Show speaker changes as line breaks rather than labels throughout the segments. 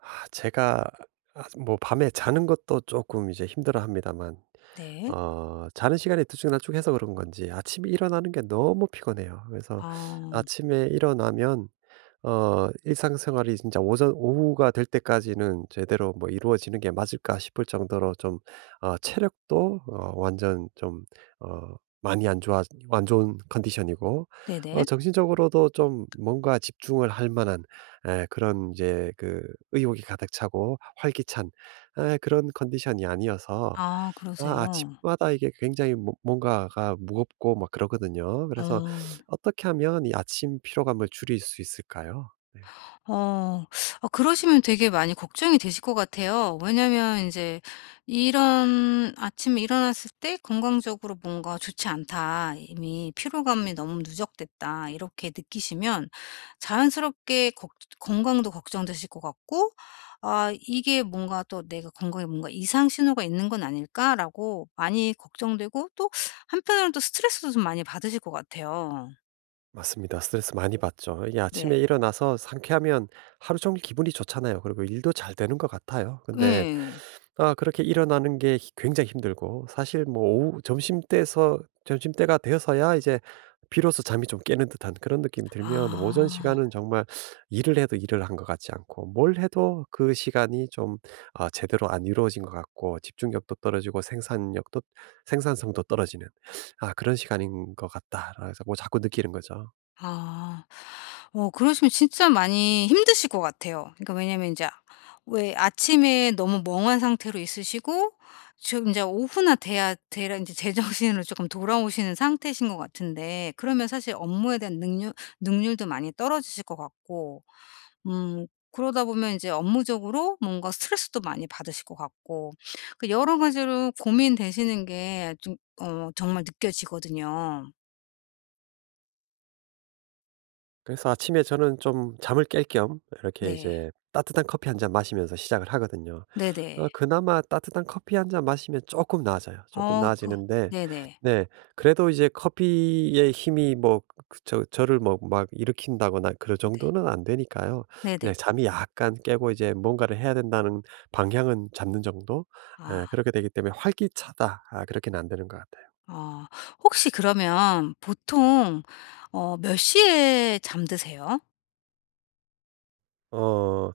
아 제가 아 뭐 밤에 자는 것도 조금 이제 힘들어합니다만,
네.
자는 시간이 들쭉날쭉해서 그런 건지 아침에 일어나는 게 너무 피곤해요. 그래서
아
아침에 일어나면 일상생활이 진짜 오전 오후가 될 때까지는 제대로 뭐 이루어지는 게 맞을까 싶을 정도로 좀, 체력도 완전 좀, 어 많이 안 좋은 컨디션이고,
네네.
정신적으로도 좀 뭔가 집중을 할 만한, 그런 이제 그 의욕이 가득 차고 활기찬, 그런 컨디션이 아니어서,
아 그러세요.
아침마다 이게 굉장히 뭐 뭔가가 무겁고 막 그러거든요. 그래서
어.
어떻게 하면 이 아침 피로감을 줄일 수 있을까요? 네.
어. 그러시면 되게 많이 걱정이 되실 것 같아요. 왜냐면 이제 이런 '아침에 일어났을 때 건강적으로 뭔가 좋지 않다. 이미 피로감이 너무 누적됐다.' 이렇게 느끼시면 자연스럽게 걱 건강도 걱정되실 것 같고 '아 이게 뭔가 또 내가 건강에 뭔가 이상 신호가 있는 건 아닐까?'라고 많이 걱정되고 또 한편으로는 또 스트레스도 좀 많이 받으실 것 같아요.
맞습니다. 스트레스 많이 받죠. 이게
네.
아침에 일어나서 상쾌하면 하루 종일 기분이 좋잖아요. 그리고 일도 잘 되는 것 같아요. 근데
예.
그렇게 일어나는 게 굉장히 힘들고 사실 뭐 오후 점심 때가 되어서야 이제 비로소 잠이 좀 깨는 듯한 그런 느낌이 들면, 오전
아.
시간은 정말 일을 해도 일을 한 것 같지 않고 뭘 해도 그 시간이 좀, 제대로 안 이루어진 것 같고 집중력도 떨어지고 생산력도 생산성도 떨어지는, 그런 시간인 것 같다라고 자꾸 느끼는 거죠.
아. 그러시면 진짜 많이 힘드실 것 같아요. 그러니까 왜냐면 이제 왜 아침에 너무 멍한 상태로 있으시고 지금 이제 오후나 돼야 이제 제정신으로 조금 돌아오시는 상태신 것 같은데, 그러면 사실 업무에 대한 능률도 많이 떨어지실 것 같고 그러다 보면 이제 업무적으로 뭔가 스트레스도 많이 받으실 것 같고 그 여러 가지로 고민되시는 게 좀 정말 느껴지거든요.
그래서 아침에 저는 좀 잠을 깰 겸 이렇게
네.
이제 따뜻한 커피 한 잔 마시면서 시작을 하거든요.
네네.
그나마 따뜻한 커피 한 잔 마시면 조금 나아져요.
어
조금
그
나아지는데,
네네.
네, 그래도 이제 커피의 힘이 뭐 그 저를 뭐 막 일으킨다거나 그럴
네.
정도는 안 되니까요.
네네.
그냥 잠이 약간 깨고 이제 뭔가를 해야 된다는 방향은 잡는 정도? 예,
아.
그렇게 되기 때문에 '활기차다.' 그렇게는 안 되는 것 같아요.
어. 혹시 그러면 보통 몇 시에 잠드세요?
어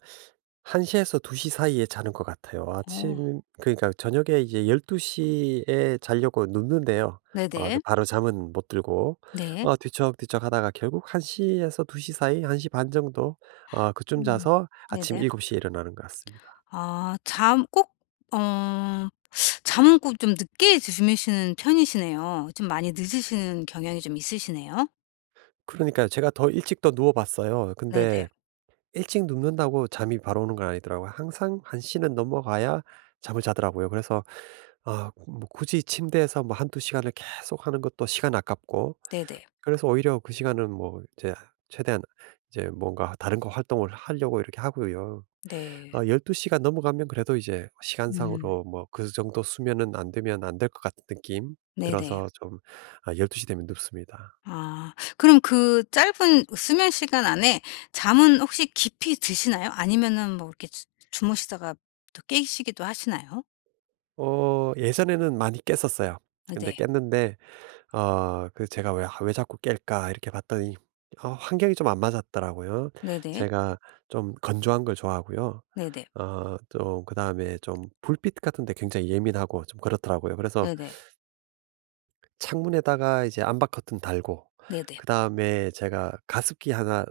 1시 에서 2시 사이에 자는 것 같아요.
어.
아침, 그러니까 저녁에 이제 1, 2시에 자려고 눕는데요. 그
네네.
바로 잠은 못 들고
네.
뒤척뒤척하다가 결국 1시 에서 2시 사이, 1시반 정도, 그쯤
음.
자서 아침
네네.
7시에 일어나는 것 같습니다.
아 잠 꼭 어 잠은 꼭 좀 늦게 주무시는 편이시네요. 좀 많이 늦으시는 경향이 좀 있으시네요.
그러니까요. 제가 더 일찍 더 누워 봤어요.
네네.
근데 일찍 눕는다고 잠이 바로 오는 건 아니더라고요. 항상 1시는 넘어가야 잠을 자더라고요. 그래서 뭐 굳이 침대에서 뭐 한두 시간을 계속 하는 것도 시간 아깝고,
네네.
그래서 오히려 그 시간은 뭐 이제 최대한 이제 뭔가 다른 거 활동을 하려고 이렇게 하고요.
네.
12 시가 넘어가면 그래도 이제
음.
시간상으로 뭐 그 정도 수면은 안 되면 안될 것 같은 느낌
네네.
들어서 좀, 12시 되면 눕습니다.
아. 그럼 그 짧은 수면 시간 안에 잠은 혹시 깊이 드시나요? 아니면은 뭐 이렇게 주 주무시다가 또 깨시기도 하시나요?
예전에는 많이 깼었어요.
아
근데
네.
깼는데, 그 제가 왜 자꾸 깰까?' 이렇게 봤더니, 환경이 좀 안 맞았더라고요.
네네.
제가 좀 건조한 걸 좋아하고요.
네네.
좀, 그다음에 좀 불빛 같은 데 굉장히 예민하고 좀 그렇더라고요. 그래서
네네.
창문에다가 이제 암바 커튼 달고,
네네.
그다음에 제가 가습기 하나,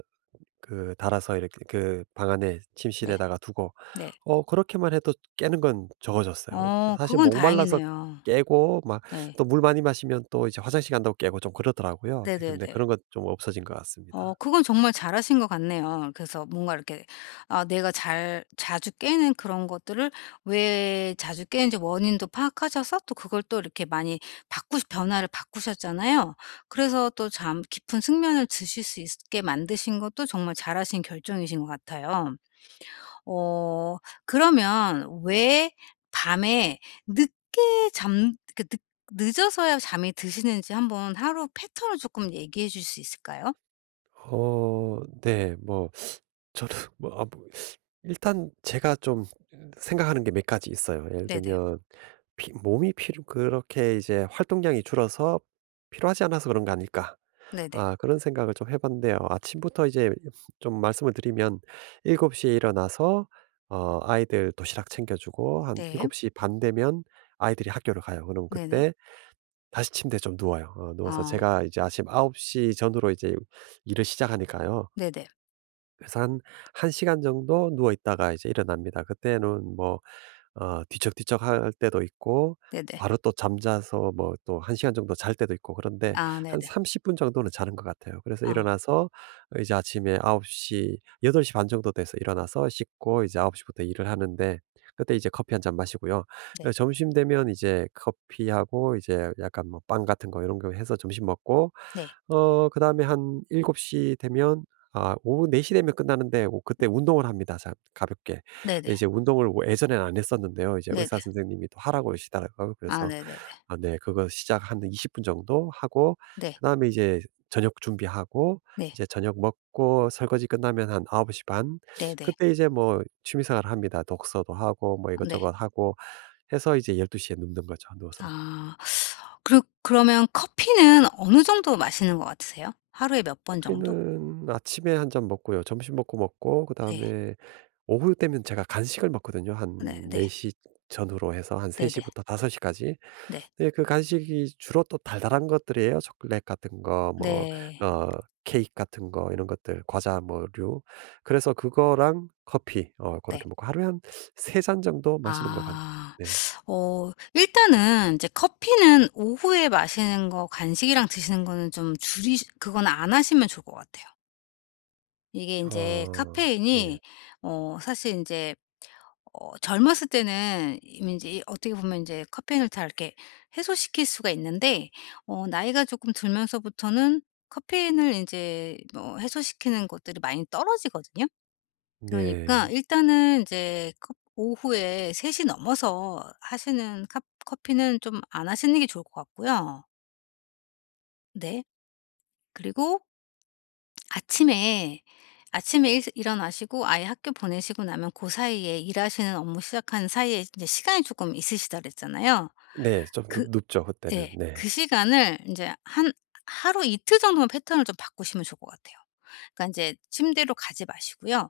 그 달아서 이렇게 그 방 안에
네.
침실에다가 두고,
네.
그렇게만 해도 깨는 건 적어졌어요.
어
사실
그건
목말라서
다행이네요.
깨고 막,
네.
또 물 많이 마시면 또 이제 화장실 간다고 깨고 좀 그러더라고요. 네, 근데
네네네.
그런 건 좀 없어진 것
어
같습니다.
그건 정말 잘하신 것 같네요. 그래서 뭔가 이렇게 아 내가 잘 자주 깨는 그런 것들을 왜 자주 깨는지 원인도 파악하셔서 또 그걸 또 이렇게 많이 바꾸 변화를 바꾸셨잖아요. 그래서 또 잠 깊은 숙면을 드실 수 있게 만드신 것도 정말 잘하신 결정이신 것 같아요. 어 그러면 왜 밤에 늦게 잠 그 늦 늦어서야 잠이 드시는지 한번 하루 패턴을 조금 얘기해 줄 수 있을까요?
네. 뭐 저는 뭐 뭐 일단 제가 좀 생각하는 게 몇 가지 있어요. 예를
네네.
들면, 피 몸이 필요 그렇게 이제 활동량이 줄어서 필요하지 않아서 그런 거 아닐까?'
네네.
그런 생각을 좀 해 봤는데요. 아침부터 이제 좀 말씀을 드리면, 7시에 일어나서 아이들 도시락 챙겨 주고 한
네.
7시반 되면 아이들이 학교를 가요. 그럼
네네.
그때 다시 침대에 좀 누워요. 누워서
아
제가 이제 아침 9시 전후로 이제 일을 시작하니까요.
네네.
그래서 한 1 시간 정도 누워 있다가 이제 일어납니다. 그때는 뭐 뒤척뒤척 할 때도 있고,
네네.
바로 또 잠자서 뭐 또 한 시간 정도 잘 때도 있고 그런데,
아
한
네네.
30분 정도는 자는 것 같아요. 그래서
아
일어나서 이제 아침에 9시8시반 정도 돼서 일어나서 씻고 이제 9시 부터 일을 하는데 그때 이제 커피 한 잔 마시고요. 예,
네.
점심 되면 이제 커피하고 이제 약간 뭐 빵 같은 거 이런 거 해서 점심 먹고,
네.
그다음에 한7곱시 되면 오후 4시 되면 끝나는데, 오, 그때 운동을 합니다, 자, 가볍게.
네네.
이제 운동을 뭐 예전에는 안 했었는데요. 이제
네네.
의사 선생님이 또 하라고 그러시더라고요.
아
그래서
네네네.
네, 그거 시작 한 20분 정도 하고,
네.
그다음에 이제 저녁 준비하고
네.
이제 저녁 먹고 설거지 끝나면 한9시반,
네네.
그때 이제 뭐 취미 생활을 합니다. 독서도 하고 뭐
네.
이것저것 하고 해서 이제 1, 2시에 눕는 거죠, 누워서.
아. 그러면 커피는 어느 정도 마시는 것 같으세요? 하루에 몇 번 정도?
커피는 아침에 한 잔 먹고요. 점심 먹고
네.
그다음에 오후 때면 제가 간식을 먹거든요.
네
한
네.
4시 전후로 해서 한3시
네네.
부터5시 까지.
네.
네, 그 간식이 주로 또 달달한 것들이에요. 초콜릿 같은 거 뭐
네.
어 케이크 같은 거 이런 것들, 과자 뭐류. 그래서 그거랑 커피 어렇
네.
게 먹고 하루에 한 세 잔 정도 마시는 것 같네요.
아.
네.
어 일단은 이제 커피는 오후에 마시는 거, 간식이랑 드시는 거는 좀 줄이 그건 안 하시면 좋을 것 같아요. 이게 인제
어
카페인이
네.
사실 인제 젊었을 때는 인제 어떻게 보면 인제 카페인을 다 이렇게 해소시킬 수가 있는데 나이가 쪼끔 들면서부터는 카페인을 인제 뭐 해소시키는 것들이 많이 떨어지거든요. 그러니까
네.
일단은 인제 컵 오후에 3시 넘어서 하시는 캅 커피는 좀 안 하시는 게 좋을 것 같고요. 네. 그리고 아침에 아침에 일 일어나시고 아이 학교 보내시고 나면 그 사이에 일하시는 업무 시작하는 사이에 이제 시간이 조금 있으시다 그랬잖아요.
네. 좀 눕
그
눕죠, 그때는.
예. 그
네.
시간을 이제 한 하루 이틀 정도만 패턴을 좀 바꾸시면 좋을 것 같아요. 그러니까 이제 침대로 가지 마시고요.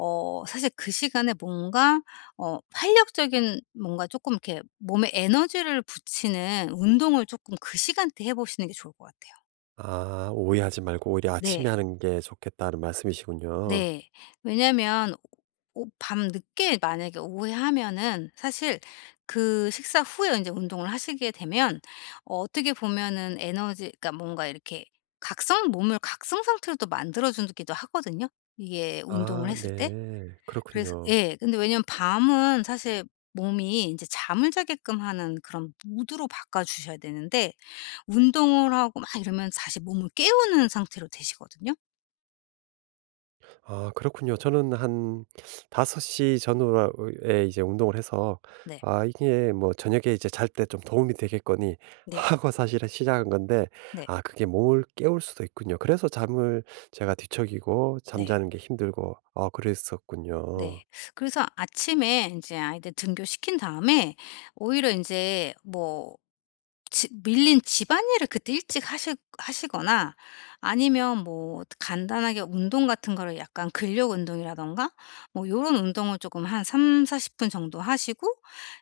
사실 그 시간에 뭔가 활력적인 뭔가 조금 이렇게 몸에 에너지를 붙이는 운동을 조금 그 시간대에 해 보시는 게 좋을 것 같아요.
오해하지 말고 오히려
네.
'아침에 하는 게 좋겠다.'는 말씀이시군요.
네. 왜냐면 오 밤늦게 만약에 오후하면은 사실 그 식사 후에 이제 운동을 하시게 되면 어떻게 보면은 에너지, 그러니까 뭔가 이렇게 각성 몸을 각성 상태로 또 만들어 주기도 하거든요, 이게 운동을 했을 때.
네.
그래서
그렇군요.
예. 근데 왜냐면 밤은 사실 몸이 이제 잠을 자게끔 하는 그런 무드로 바꿔 주셔야 되는데 운동을 하고 막 이러면 다시 몸을 깨우는 상태로 되시거든요.
그렇군요. 저는 한5시 전후에 이제 운동을 해서,
네.
'아 이게 뭐 저녁에 이제 잘 때 좀 도움이 되겠거니.'
네.
하고 사실은 시작한 건데,
네.
그게 몸을 깨울 수도 있군요. 그래서 잠을, 제가 뒤척이고
네.
잠자는 게 힘들고 그랬었군요.
네. 그래서 아침에 이제 아이들 등교시킨 다음에 오히려 인제 뭐 지 밀린 집안일을 그때 일찍 하실 하시거나 아니면 뭐 간단하게 운동 같은 거를 약간 근력 운동이라든가 뭐 요런 운동을 쪼금한3사4 0분 정도 하시고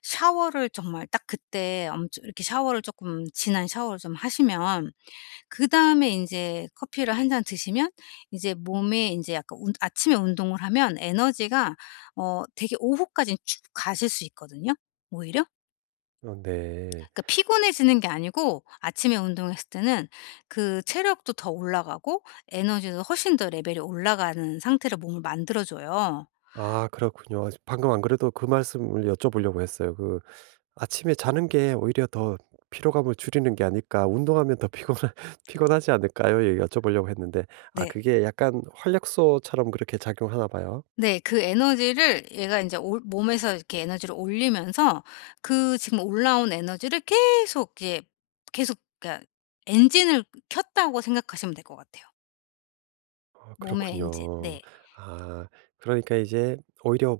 샤워를 정말 딱 그때 엄청 이렇게 샤워를 쪼끔 진한 샤워를 좀 하시면 그다음에 인제 커피를 한 잔 드시면 이제 몸에 인제 약간 운 아침에 운동을 하면 에너지가 되게 오후까지는 쭉 가실 수 있거든요, 오히려.
네.
그러니까 피곤해지는 게 아니고 아침에 운동했을 때는 그 체력도 더 올라가고 에너지도 훨씬 더 레벨이 올라가는 상태로 몸을 만들어 줘요.
그렇군요. 방금 안 그래도 그 말씀을 여쭤보려고 했어요. 그, 아침에 자는 게 오히려 더 피로감을 줄이는 게 아닐까? 운동하면 더 피곤하 피곤하지 않을까요? 예, 여쭤보려고 했는데,
네.
그게 약간 활력소처럼 그렇게 작용하나 봐요.
네. 그 에너지를 얘가 이제 올 몸에서 이렇게 에너지를 올리면서 그 지금 올라온 에너지를 계속, 그러니까 엔진을 켰다고 생각하시면 될 것 같아요. 몸의 엔진.
그렇군요.
네.
아 그러니까 이제 오히려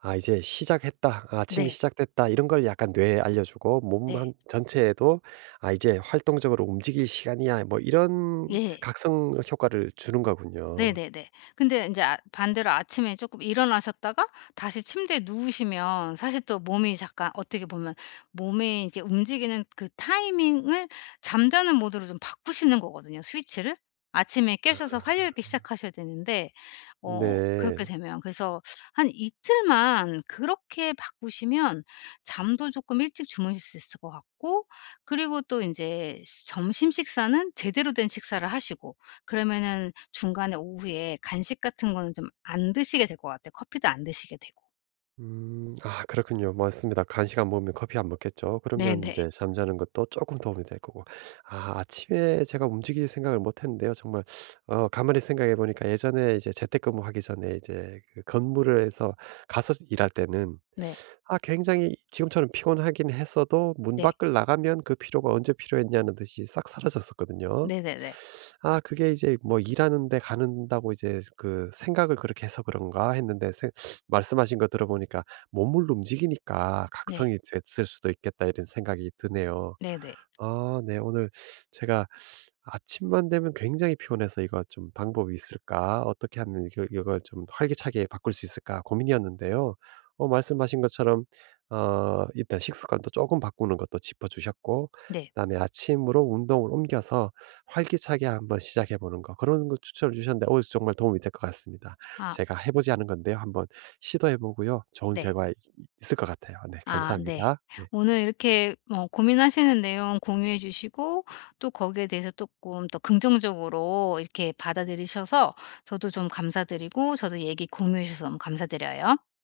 '아, 이제 시작했다. 아, 아침이
네.
시작됐다.' 이런 걸 약간 뇌에 알려주고 몸
네.
한 전체에도 '아, 이제 활동적으로 움직일 시간이야.' 뭐 이런
예.
각성 효과를 주는 거군요.
네네네. 근데 이제 아 반대로 아침에 조금 일어나셨다가 다시 침대에 누우시면 사실 또 몸이 잠깐 어떻게 보면 몸에 이렇게 움직이는 그 타이밍을 잠자는 모드로 좀 바꾸시는 거거든요, 스위치를. 아침에 깨셔서 활력 있게 시작하셔야 되는데 그렇게
네.
되면 그래서 한 이틀만 그렇게 바꾸시면 잠도 조금 일찍 주무실 수 있을 것 같고 그리고 또 이제 점심 식사는 제대로 된 식사를 하시고 그러면은 중간에 오후에 간식 같은 거는 좀 안 드시게 될 것 같아요. 커피도 안 드시게 되고.
음. 그렇군요. 맞습니다. 간식 안 먹으면 커피 안 먹겠죠. 그러면 이
네네.
제 잠자는 것도 조금 도움이 될 거고. 아침에 제가 움직일 생각을 못 했는데요. 정말 가만히 생각해 보니까 예전에 이제 재택근무하기 전에 이제 그 건물에서 가서 일할 때는,
네.
굉장히 지금처럼 피곤하긴 했어도 문
네.
밖을 나가면 그 피로가 언제 필요했냐는 듯이 싹 사라졌었거든요.
네네네.
그게 이제 뭐 '일하는 데 가는다고 이제 그 생각을 그렇게 해서 그런가?' 했는데 말씀하신 거 들어보니까 '몸을 움직이니까
네.
각성이 됐을 수도 있겠다.' 이런 생각이 드네요.
네네.
네. 오늘 제가 아침만 되면 굉장히 피곤해서 '이거 좀 방법이 있을까? 어떻게 하면 이거 이걸 좀 활기차게 바꿀 수 있을까?' 고민이었는데요. 말씀하신 것처럼 일단 식습관도 조금 바꾸는 것도 짚어 주셨고,
네.
그다음에 아침으로 운동을 옮겨서 활기차게 한번 시작해 보는 거, 그런 거 추천을 주셨는데, 오, 정말 도움이 될 것 같습니다.
아
제가 해 보지 않은 건데요. 한번 시도해 보고요. 좋은
네.
결과 있을 것 같아요. 네,
아 네.
감사합니다. 네.
오늘 이렇게 뭐 고민하시는 내용 공유해 주시고 또 거기에 대해서 쪼끔 더 긍정적으로 이렇게 받아들이셔서 저도 좀 감사드리고, 저도 얘기 공유해 주셔서 너무 감사드려요.